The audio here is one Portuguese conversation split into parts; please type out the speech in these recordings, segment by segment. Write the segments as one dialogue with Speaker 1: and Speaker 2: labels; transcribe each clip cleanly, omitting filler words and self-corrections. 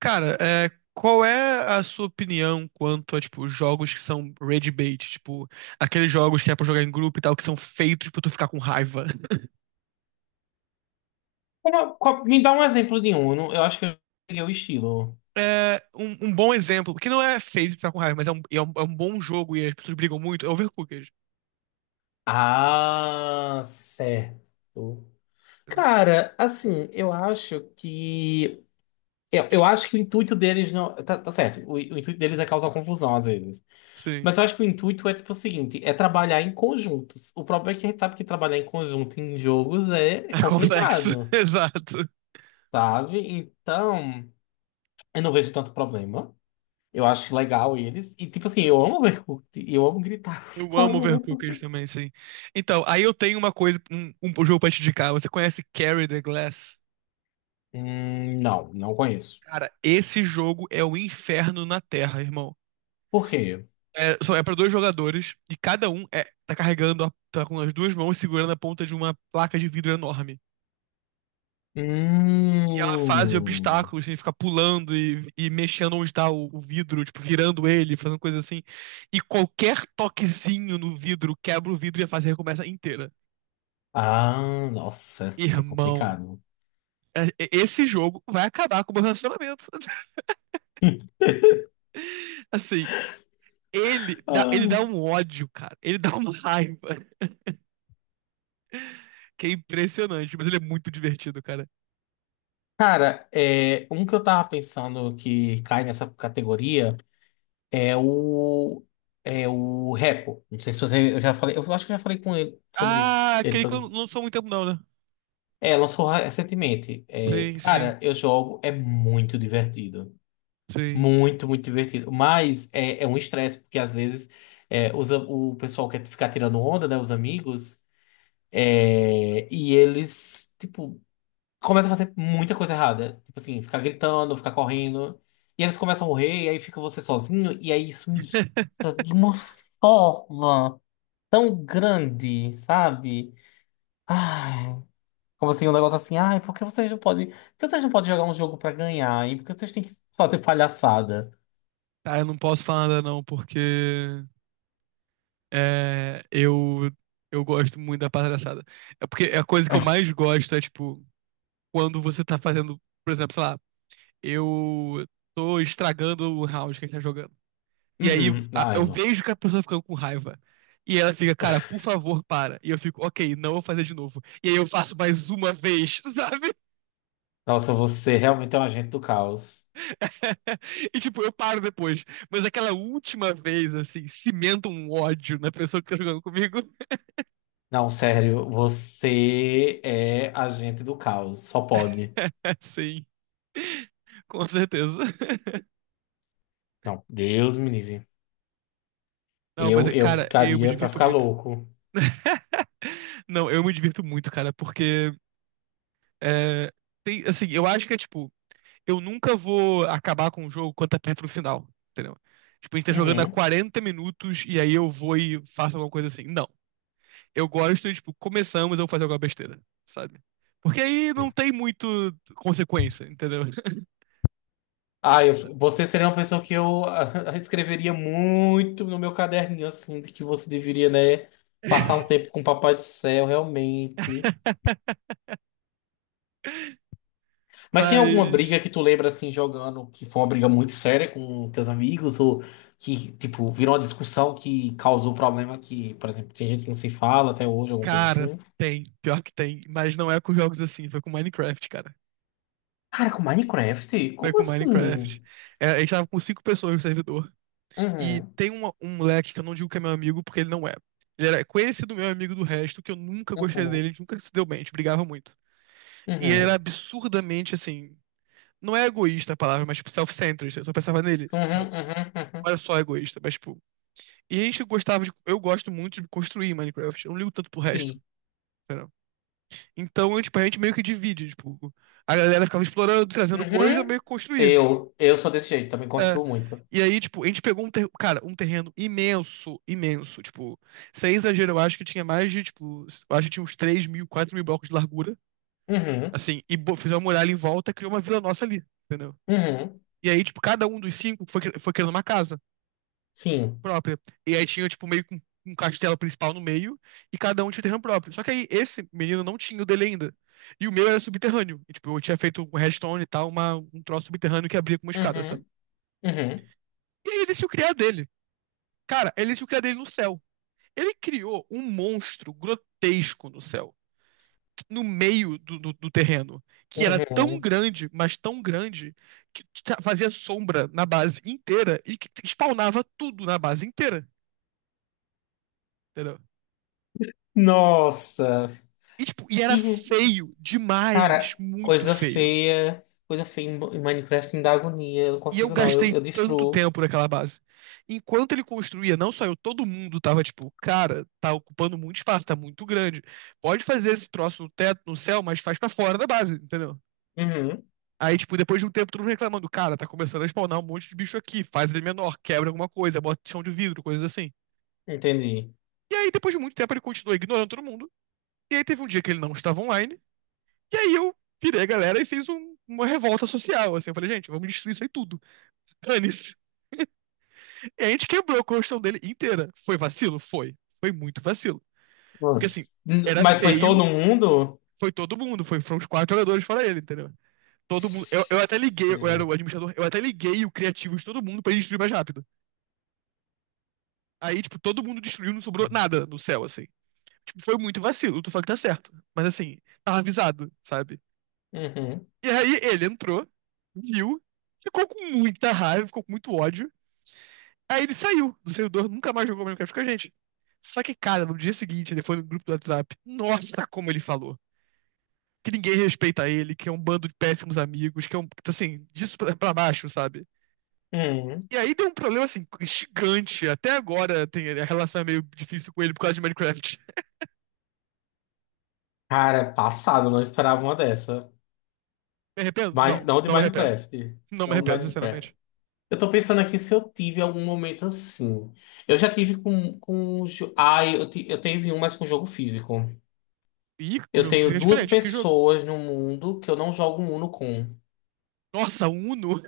Speaker 1: Cara, qual é a sua opinião quanto a, tipo, jogos que são rage bait? Tipo, aqueles jogos que é pra jogar em grupo e tal, que são feitos pra tu ficar com raiva.
Speaker 2: Me dá um exemplo de um. Eu não- eu acho que eu peguei o estilo.
Speaker 1: É, um bom exemplo, que não é feito pra ficar com raiva, mas é um bom jogo e as pessoas brigam muito, é Overcooked.
Speaker 2: Ah, certo.
Speaker 1: Entendeu?
Speaker 2: Cara, assim, eu acho que. Eu acho que o intuito deles não. Tá certo, o intuito deles é causar confusão às vezes.
Speaker 1: Sim.
Speaker 2: Mas eu acho que o intuito é tipo o seguinte: é trabalhar em conjuntos. O problema é que a gente sabe que trabalhar em conjunto em jogos é
Speaker 1: É complexo,
Speaker 2: complicado,
Speaker 1: exato.
Speaker 2: sabe? Então, eu não vejo tanto problema. Eu acho legal eles. E, tipo assim, eu amo ver, eu amo gritar,
Speaker 1: Eu
Speaker 2: sabe?
Speaker 1: amo Overcooked também, sim. Então, aí eu tenho uma coisa, um jogo pra te indicar. Você conhece Carry the Glass?
Speaker 2: Não, não conheço.
Speaker 1: Cara, esse jogo é o inferno na Terra, irmão.
Speaker 2: Por quê?
Speaker 1: É para dois jogadores e cada um tá carregando, tá com as duas mãos segurando a ponta de uma placa de vidro enorme. E é uma fase de
Speaker 2: Hum.
Speaker 1: obstáculos, tem que ficar pulando e mexendo onde está o vidro, tipo, virando ele, fazendo coisa assim. E qualquer toquezinho no vidro quebra o vidro e a fase recomeça inteira.
Speaker 2: Ah, nossa, é
Speaker 1: Irmão,
Speaker 2: complicado.
Speaker 1: esse jogo vai acabar com o meu relacionamento. Assim, ele dá
Speaker 2: Ai.
Speaker 1: um ódio, cara. Ele dá uma raiva. Que é impressionante, mas ele é muito divertido, cara.
Speaker 2: Cara, um que eu tava pensando que cai nessa categoria é o é o Repo. Não sei se você, eu já falei, eu acho que eu já falei com ele sobre
Speaker 1: Ah,
Speaker 2: ele.
Speaker 1: aquele
Speaker 2: Pra
Speaker 1: que
Speaker 2: mim.
Speaker 1: eu não sou muito tempo, não, né?
Speaker 2: É, lançou recentemente. É,
Speaker 1: Sim, sim,
Speaker 2: cara, eu jogo, é muito divertido.
Speaker 1: sim.
Speaker 2: Muito, muito divertido. Mas é um estresse, porque às vezes o pessoal quer ficar tirando onda, né? Os amigos, e eles, tipo, começam a fazer muita coisa errada. Tipo assim, ficar gritando, ficar correndo. E eles começam a morrer, e aí fica você sozinho, e aí isso me irrita de uma forma tão grande, sabe? Ai, como assim, um negócio assim, ai, por que vocês não podem. Por que vocês não podem jogar um jogo pra ganhar? E por que vocês têm que fazer palhaçada?
Speaker 1: Ah, eu não posso falar nada, não, porque é, eu, eu gosto muito da palhaçada. É porque a coisa que eu mais gosto é, tipo, quando você tá fazendo, por exemplo, sei lá, eu tô estragando o round que a gente tá jogando. E aí
Speaker 2: Uhum. Ai,
Speaker 1: eu
Speaker 2: não.
Speaker 1: vejo que a pessoa tá ficando com raiva. E ela fica, cara, por favor, para. E eu fico, ok, não vou fazer de novo. E aí eu faço mais uma vez, sabe?
Speaker 2: Nossa, você realmente é um agente do caos.
Speaker 1: E tipo, eu paro depois. Mas aquela última vez, assim, cimenta um ódio na pessoa que tá jogando comigo.
Speaker 2: Não, sério, você é agente do caos, só pode.
Speaker 1: Sim, com certeza.
Speaker 2: Não, Deus me livre.
Speaker 1: Não, mas,
Speaker 2: Eu
Speaker 1: cara, eu me
Speaker 2: ficaria pra
Speaker 1: divirto
Speaker 2: ficar
Speaker 1: muito.
Speaker 2: louco.
Speaker 1: Não, eu me divirto muito, cara, porque é, tem, assim, eu acho que é tipo, eu nunca vou acabar com o jogo quando tá perto do final, entendeu? Tipo, a gente tá jogando há
Speaker 2: Uhum.
Speaker 1: 40 minutos e aí eu vou e faço alguma coisa assim. Não. Eu gosto, tipo, começamos, eu vou fazer alguma besteira, sabe? Porque aí não tem muito consequência, entendeu?
Speaker 2: Ah, você seria uma pessoa que eu escreveria muito no meu caderninho, assim, de que você deveria, né, passar um tempo com o Papai do Céu, realmente. Mas tem alguma briga
Speaker 1: Mas,
Speaker 2: que tu lembra assim jogando que foi uma briga muito séria com teus amigos ou que tipo virou uma discussão que causou problema que, por exemplo, tem gente que não se fala até hoje, alguma coisa
Speaker 1: cara,
Speaker 2: assim?
Speaker 1: tem. Pior que tem. Mas não é com jogos assim, foi com Minecraft, cara.
Speaker 2: Cara, com Minecraft?
Speaker 1: Foi
Speaker 2: Como
Speaker 1: com
Speaker 2: assim?
Speaker 1: Minecraft. É, a gente tava com cinco pessoas no servidor. E
Speaker 2: Uhum,
Speaker 1: tem um moleque que eu não digo que é meu amigo, porque ele não é. Ele era conhecido meu amigo do resto, que eu nunca gostei
Speaker 2: uhum,
Speaker 1: dele, a gente nunca se deu bem, a gente brigava muito.
Speaker 2: uhum,
Speaker 1: E ele era
Speaker 2: uhum,
Speaker 1: absurdamente assim. Não é egoísta a palavra, mas tipo, self-centered. Eu só pensava nele, sabe?
Speaker 2: uhum, uhum.
Speaker 1: Olha só, egoísta, mas tipo. E a gente gostava de. Eu gosto muito de construir Minecraft. Eu não ligo tanto pro resto.
Speaker 2: Sim.
Speaker 1: Entendeu? Então, eu, tipo, a gente meio que divide, tipo, a galera ficava explorando, trazendo coisa, eu
Speaker 2: Uhum.
Speaker 1: meio que construía.
Speaker 2: Eu sou desse jeito, também
Speaker 1: É.
Speaker 2: construo muito.
Speaker 1: E aí, tipo, a gente pegou cara, um terreno imenso, imenso. Tipo, sem exagero, eu acho que tinha mais de, tipo, eu acho que tinha uns 3.000, 4.000 blocos de largura.
Speaker 2: Uhum,
Speaker 1: Assim, e fez uma muralha em volta, criou uma vila nossa ali, entendeu?
Speaker 2: uhum,
Speaker 1: E aí, tipo, cada um dos cinco foi, foi criando uma casa
Speaker 2: sim.
Speaker 1: própria. E aí tinha, tipo, meio que um castelo principal no meio, e cada um tinha o terreno próprio. Só que aí esse menino não tinha o dele ainda. E o meu era subterrâneo. E, tipo, eu tinha feito com redstone e tal, um troço subterrâneo que abria com uma escada, sabe?
Speaker 2: Uhum, uhum,
Speaker 1: E aí ele se criar dele. Cara, ele se criar dele no céu. Ele criou um monstro grotesco no céu, no meio do terreno, que era tão
Speaker 2: uhum.
Speaker 1: grande, mas tão grande, que fazia sombra na base inteira e que spawnava tudo na base inteira. Entendeu?
Speaker 2: Nossa.
Speaker 1: E, tipo, e era
Speaker 2: E
Speaker 1: feio demais,
Speaker 2: cara,
Speaker 1: muito
Speaker 2: coisa
Speaker 1: feio.
Speaker 2: feia. Coisa feia em Minecraft me dá agonia. Eu não
Speaker 1: E eu
Speaker 2: consigo, não. Eu,
Speaker 1: gastei
Speaker 2: eu
Speaker 1: tanto
Speaker 2: destruo.
Speaker 1: tempo naquela base. Enquanto ele construía, não só eu, todo mundo tava tipo, cara, tá ocupando muito espaço, tá muito grande. Pode fazer esse troço no teto, no céu, mas faz pra fora da base, entendeu?
Speaker 2: Uhum,
Speaker 1: Aí, tipo, depois de um tempo, todo mundo reclamando, cara, tá começando a spawnar um monte de bicho aqui, faz ele menor, quebra alguma coisa, bota chão de vidro, coisas assim.
Speaker 2: entendi.
Speaker 1: E aí, depois de muito tempo, ele continuou ignorando todo mundo. E aí teve um dia que ele não estava online. E aí eu virei a galera e fiz uma revolta social, assim. Eu falei, gente, vamos destruir isso aí tudo. Dane-se. E a gente quebrou a construção dele inteira. Foi vacilo? Foi. Foi muito vacilo. Porque
Speaker 2: Nossa.
Speaker 1: assim, era
Speaker 2: Mas foi todo
Speaker 1: feio,
Speaker 2: mundo?
Speaker 1: foi todo mundo, foram os quatro jogadores fora ele, entendeu? Todo mundo. Eu até liguei, eu era o
Speaker 2: Uhum.
Speaker 1: administrador, eu até liguei o criativo de todo mundo pra ele destruir mais rápido. Aí, tipo, todo mundo destruiu, não sobrou nada no céu, assim. Tipo, foi muito vacilo, tu fala que tá certo. Mas assim, tava avisado, sabe?
Speaker 2: Uhum.
Speaker 1: E aí ele entrou, viu, ficou com muita raiva, ficou com muito ódio. Aí ele saiu do servidor, nunca mais jogou Minecraft com a gente. Só que, cara, no dia seguinte ele foi no grupo do WhatsApp. Nossa, como ele falou. Que ninguém respeita ele, que é um bando de péssimos amigos, que é um, assim, disso pra, pra baixo, sabe?
Speaker 2: Uhum.
Speaker 1: E aí deu um problema, assim, gigante. Até agora tem, a relação é meio difícil com ele por causa de Minecraft.
Speaker 2: Cara, passado, não esperava uma dessa.
Speaker 1: Me arrependo? Não,
Speaker 2: Não de
Speaker 1: não me arrependo.
Speaker 2: Minecraft.
Speaker 1: Não me
Speaker 2: Não de
Speaker 1: arrependo,
Speaker 2: Minecraft.
Speaker 1: sinceramente.
Speaker 2: Eu tô pensando aqui se eu tive algum momento assim. Eu já tive com, Ah, eu tive um, mas com jogo físico.
Speaker 1: Ih, o
Speaker 2: Eu
Speaker 1: jogo
Speaker 2: tenho
Speaker 1: físico é
Speaker 2: duas
Speaker 1: diferente. Que jogo?
Speaker 2: pessoas no mundo que eu não jogo Uno com.
Speaker 1: Nossa, Uno.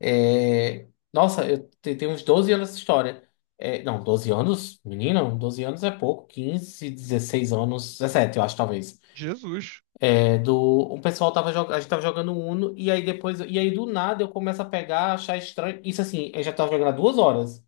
Speaker 2: É, nossa, eu tenho uns 12 anos essa história. É, não, 12 anos? Menino, 12 anos é pouco. 15, 16 anos, 17, eu acho, talvez.
Speaker 1: Jesus.
Speaker 2: É, o pessoal tava jogando, a gente tava jogando Uno, e aí depois, e aí do nada eu começo a pegar, achar estranho. Isso assim, eu já tava jogando há 2 horas.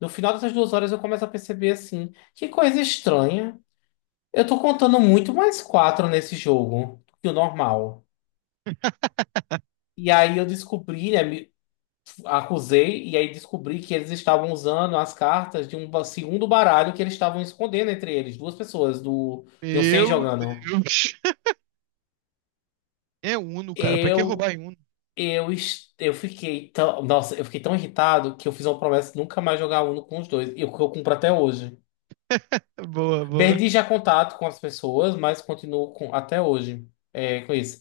Speaker 2: No final dessas 2 horas eu começo a perceber assim, que coisa estranha. Eu tô contando muito mais quatro nesse jogo do que o normal. E aí eu descobri, né? Acusei e aí descobri que eles estavam usando as cartas de um segundo baralho que eles estavam escondendo entre eles, duas pessoas do iam seis
Speaker 1: Meu
Speaker 2: jogando.
Speaker 1: Deus. É Uno, cara. Pra que
Speaker 2: Eu
Speaker 1: roubar em Uno?
Speaker 2: eu fiquei tão, nossa, eu fiquei tão irritado que eu fiz uma promessa de nunca mais jogar Uno com os dois, e o que eu cumpro até hoje.
Speaker 1: Boa, boa.
Speaker 2: Perdi já contato com as pessoas, mas continuo com até hoje é, com isso.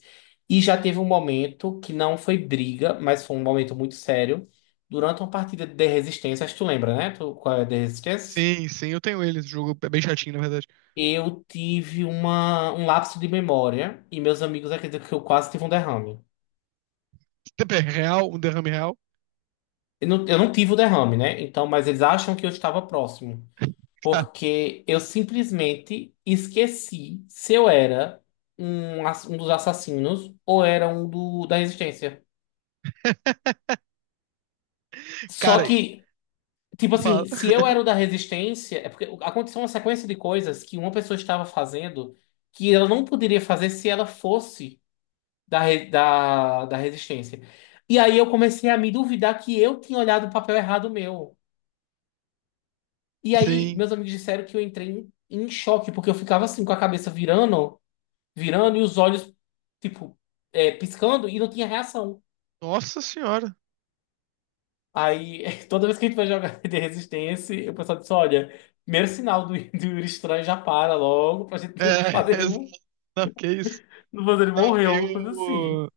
Speaker 2: E já teve um momento que não foi briga, mas foi um momento muito sério. Durante uma partida de Resistência, acho que tu lembra, né? Tu, qual é a de Resistência?
Speaker 1: Sim, sim, eu tenho ele. Esse jogo é bem chatinho, na verdade.
Speaker 2: Eu tive um lapso de memória e meus amigos acreditam que eu quase tive um derrame.
Speaker 1: Tempo é real, um derrame real.
Speaker 2: Eu não tive o derrame, né? Então, mas eles acham que eu estava próximo. Porque eu simplesmente esqueci se eu era um dos assassinos ou era da Resistência. Só
Speaker 1: Cara,
Speaker 2: que, tipo
Speaker 1: fala.
Speaker 2: assim, se eu era o da Resistência, é porque aconteceu uma sequência de coisas que uma pessoa estava fazendo que ela não poderia fazer se ela fosse. Da Resistência. E aí eu comecei a me duvidar que eu tinha olhado o papel errado meu. E aí
Speaker 1: Sim.
Speaker 2: meus amigos disseram que eu entrei em choque, porque eu ficava assim com a cabeça virando, virando e os olhos, tipo, piscando e não tinha reação.
Speaker 1: Nossa senhora.
Speaker 2: Aí toda vez que a gente vai jogar de Resistência, o pessoal disse: olha. Primeiro sinal do Yuri Estranho já para logo pra
Speaker 1: É,
Speaker 2: gente não fazer ele,
Speaker 1: não, que isso.
Speaker 2: não fazer ele
Speaker 1: Não,
Speaker 2: morrer, alguma coisa assim.
Speaker 1: eu.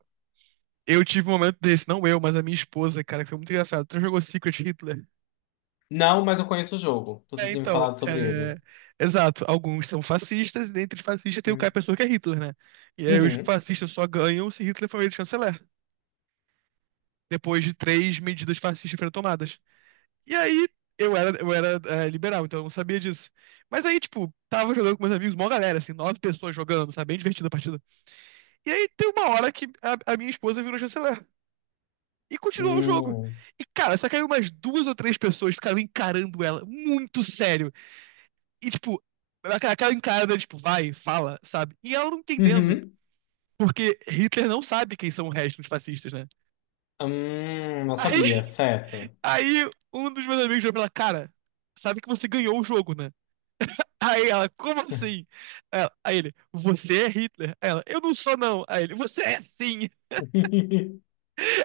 Speaker 1: Eu tive um momento desse, não eu, mas a minha esposa, cara, que foi muito engraçado. Tu jogou Secret Hitler?
Speaker 2: Não, mas eu conheço o jogo. Você
Speaker 1: É,
Speaker 2: tinha me
Speaker 1: então,
Speaker 2: falado sobre ele.
Speaker 1: é, exato. Alguns são fascistas, e dentre os fascistas tem o cara,
Speaker 2: Hum.
Speaker 1: pessoa que é Hitler, né? E aí os
Speaker 2: Uhum.
Speaker 1: fascistas só ganham se Hitler for eleito chanceler, depois de três medidas fascistas foram tomadas. E aí, eu era liberal, então eu não sabia disso. Mas aí, tipo, tava jogando com meus amigos, mó galera, assim, nove pessoas jogando, sabe? Bem divertida a partida. E aí, tem uma hora que a minha esposa virou chanceler. E continuou o jogo.
Speaker 2: Hum.
Speaker 1: E, cara, só caiu umas duas ou três pessoas ficaram encarando ela, muito sério. E, tipo, aquela encarada, tipo, vai, fala, sabe? E ela não entendendo.
Speaker 2: Uhum.
Speaker 1: Porque Hitler não sabe quem são o resto dos fascistas, né?
Speaker 2: Não sabia,
Speaker 1: Aí
Speaker 2: certo.
Speaker 1: Aí um dos meus amigos virou pra ela, cara, sabe que você ganhou o jogo, né? Aí ela, como assim? Aí ele, você é Hitler. Aí ela, eu não sou não. Aí ele, você é sim.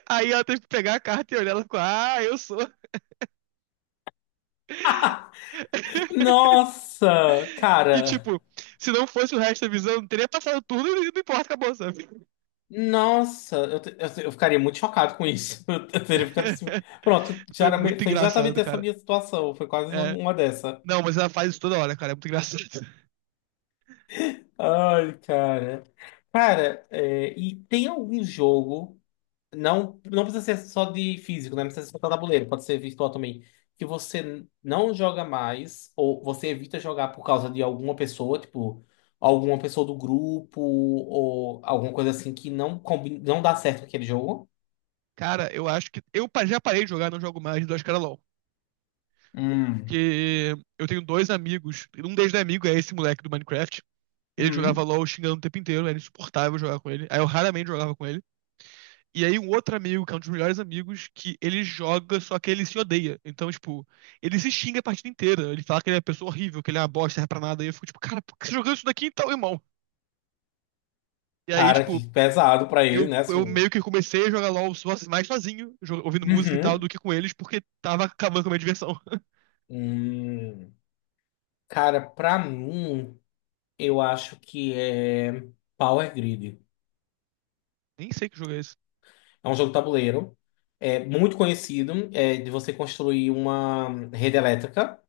Speaker 1: Aí ela teve que pegar a carta e olhar, ela ficou, ah, eu sou.
Speaker 2: Nossa,
Speaker 1: E
Speaker 2: cara.
Speaker 1: tipo, se não fosse o resto da visão, não teria passado tudo e não importa, acabou, sabe?
Speaker 2: Nossa, eu ficaria muito chocado com isso. Eu, teria ficado assim. Pronto, já
Speaker 1: Foi
Speaker 2: era
Speaker 1: muito
Speaker 2: foi exatamente
Speaker 1: engraçado,
Speaker 2: essa
Speaker 1: cara.
Speaker 2: minha situação. Foi quase
Speaker 1: É,
Speaker 2: uma dessa.
Speaker 1: não, mas ela faz isso toda hora, cara, é muito engraçado.
Speaker 2: Ai, cara. Cara, é, e tem algum jogo. Não, não precisa ser só de físico, né? Não precisa ser só tabuleiro, pode ser virtual também. Que você não joga mais, ou você evita jogar por causa de alguma pessoa, tipo, alguma pessoa do grupo, ou alguma coisa assim que não, combina, não dá certo com aquele jogo.
Speaker 1: Cara, eu acho que. Já parei de jogar, não jogo mais, do Ascara
Speaker 2: Hum.
Speaker 1: que eu tenho dois amigos. Um deles é amigo, é esse moleque do Minecraft. Ele jogava
Speaker 2: Hum.
Speaker 1: LOL xingando o tempo inteiro, era insuportável jogar com ele. Aí eu raramente jogava com ele. E aí um outro amigo, que é um dos melhores amigos, que ele joga, só que ele se odeia. Então, tipo, ele se xinga a partida inteira. Ele fala que ele é uma pessoa horrível, que ele é uma bosta, serve pra nada. E eu fico, tipo, cara, por que você tá jogando isso daqui então, irmão? E aí,
Speaker 2: Cara,
Speaker 1: tipo,
Speaker 2: que pesado pra ele,
Speaker 1: eu,
Speaker 2: né?
Speaker 1: eu
Speaker 2: Assim.
Speaker 1: meio que comecei a jogar LOL mais sozinho, ouvindo música e tal,
Speaker 2: Uhum.
Speaker 1: do que com eles, porque tava acabando com a minha diversão.
Speaker 2: Hum. Cara, pra mim, eu acho que é Power Grid.
Speaker 1: Nem sei que jogo é esse.
Speaker 2: É um jogo de tabuleiro. É muito conhecido, é de você construir uma rede elétrica.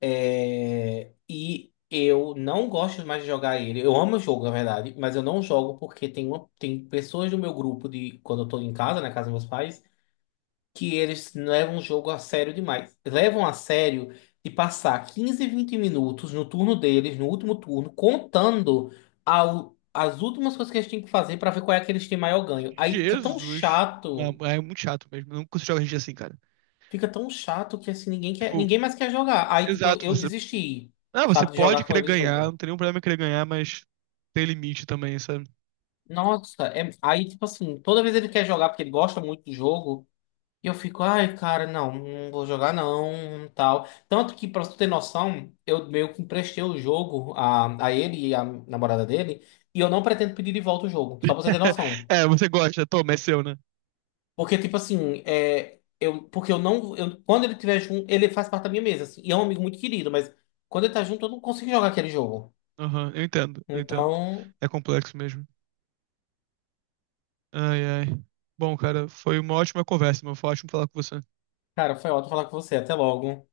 Speaker 2: É, e eu não gosto mais de jogar ele. Eu amo o jogo, na verdade, mas eu não jogo porque tem, uma, tem pessoas do meu grupo de quando eu tô em casa, na casa dos meus pais, que eles levam o jogo a sério demais. Levam a sério de passar 15, 20 minutos no turno deles, no último turno, contando as últimas coisas que eles têm que fazer pra ver qual é que eles têm maior ganho. Aí fica tão
Speaker 1: Jesus. Não,
Speaker 2: chato.
Speaker 1: é muito chato mesmo. Eu não consigo jogar RPG assim, cara.
Speaker 2: Fica tão chato que assim, ninguém quer,
Speaker 1: Tipo,
Speaker 2: ninguém mais quer jogar. Aí, tipo,
Speaker 1: exato,
Speaker 2: eu
Speaker 1: você.
Speaker 2: desisti,
Speaker 1: Ah, você
Speaker 2: sabe, de
Speaker 1: pode
Speaker 2: jogar com
Speaker 1: querer
Speaker 2: eles o
Speaker 1: ganhar,
Speaker 2: jogo.
Speaker 1: não tem nenhum problema em querer ganhar, mas tem limite também, sabe?
Speaker 2: Nossa, é- aí, tipo assim, toda vez ele quer jogar porque ele gosta muito do jogo, e eu fico, ai, cara, não, não vou jogar não, tal. Tanto que, pra tu ter noção, eu meio que emprestei o jogo a ele e a namorada dele, e eu não pretendo pedir de volta o jogo, só pra você ter noção.
Speaker 1: É, você gosta, toma, é seu, né?
Speaker 2: Porque, tipo assim, é, eu, porque eu não, eu, quando ele tiver junto, ele faz parte da minha mesa, assim, e é um amigo muito querido, mas quando ele tá junto, eu não consigo jogar aquele jogo.
Speaker 1: Aham, eu entendo, eu entendo.
Speaker 2: Então,
Speaker 1: É complexo mesmo. Ai, ai. Bom, cara, foi uma ótima conversa, meu. Foi ótimo falar com você.
Speaker 2: cara, foi ótimo falar com você. Até logo.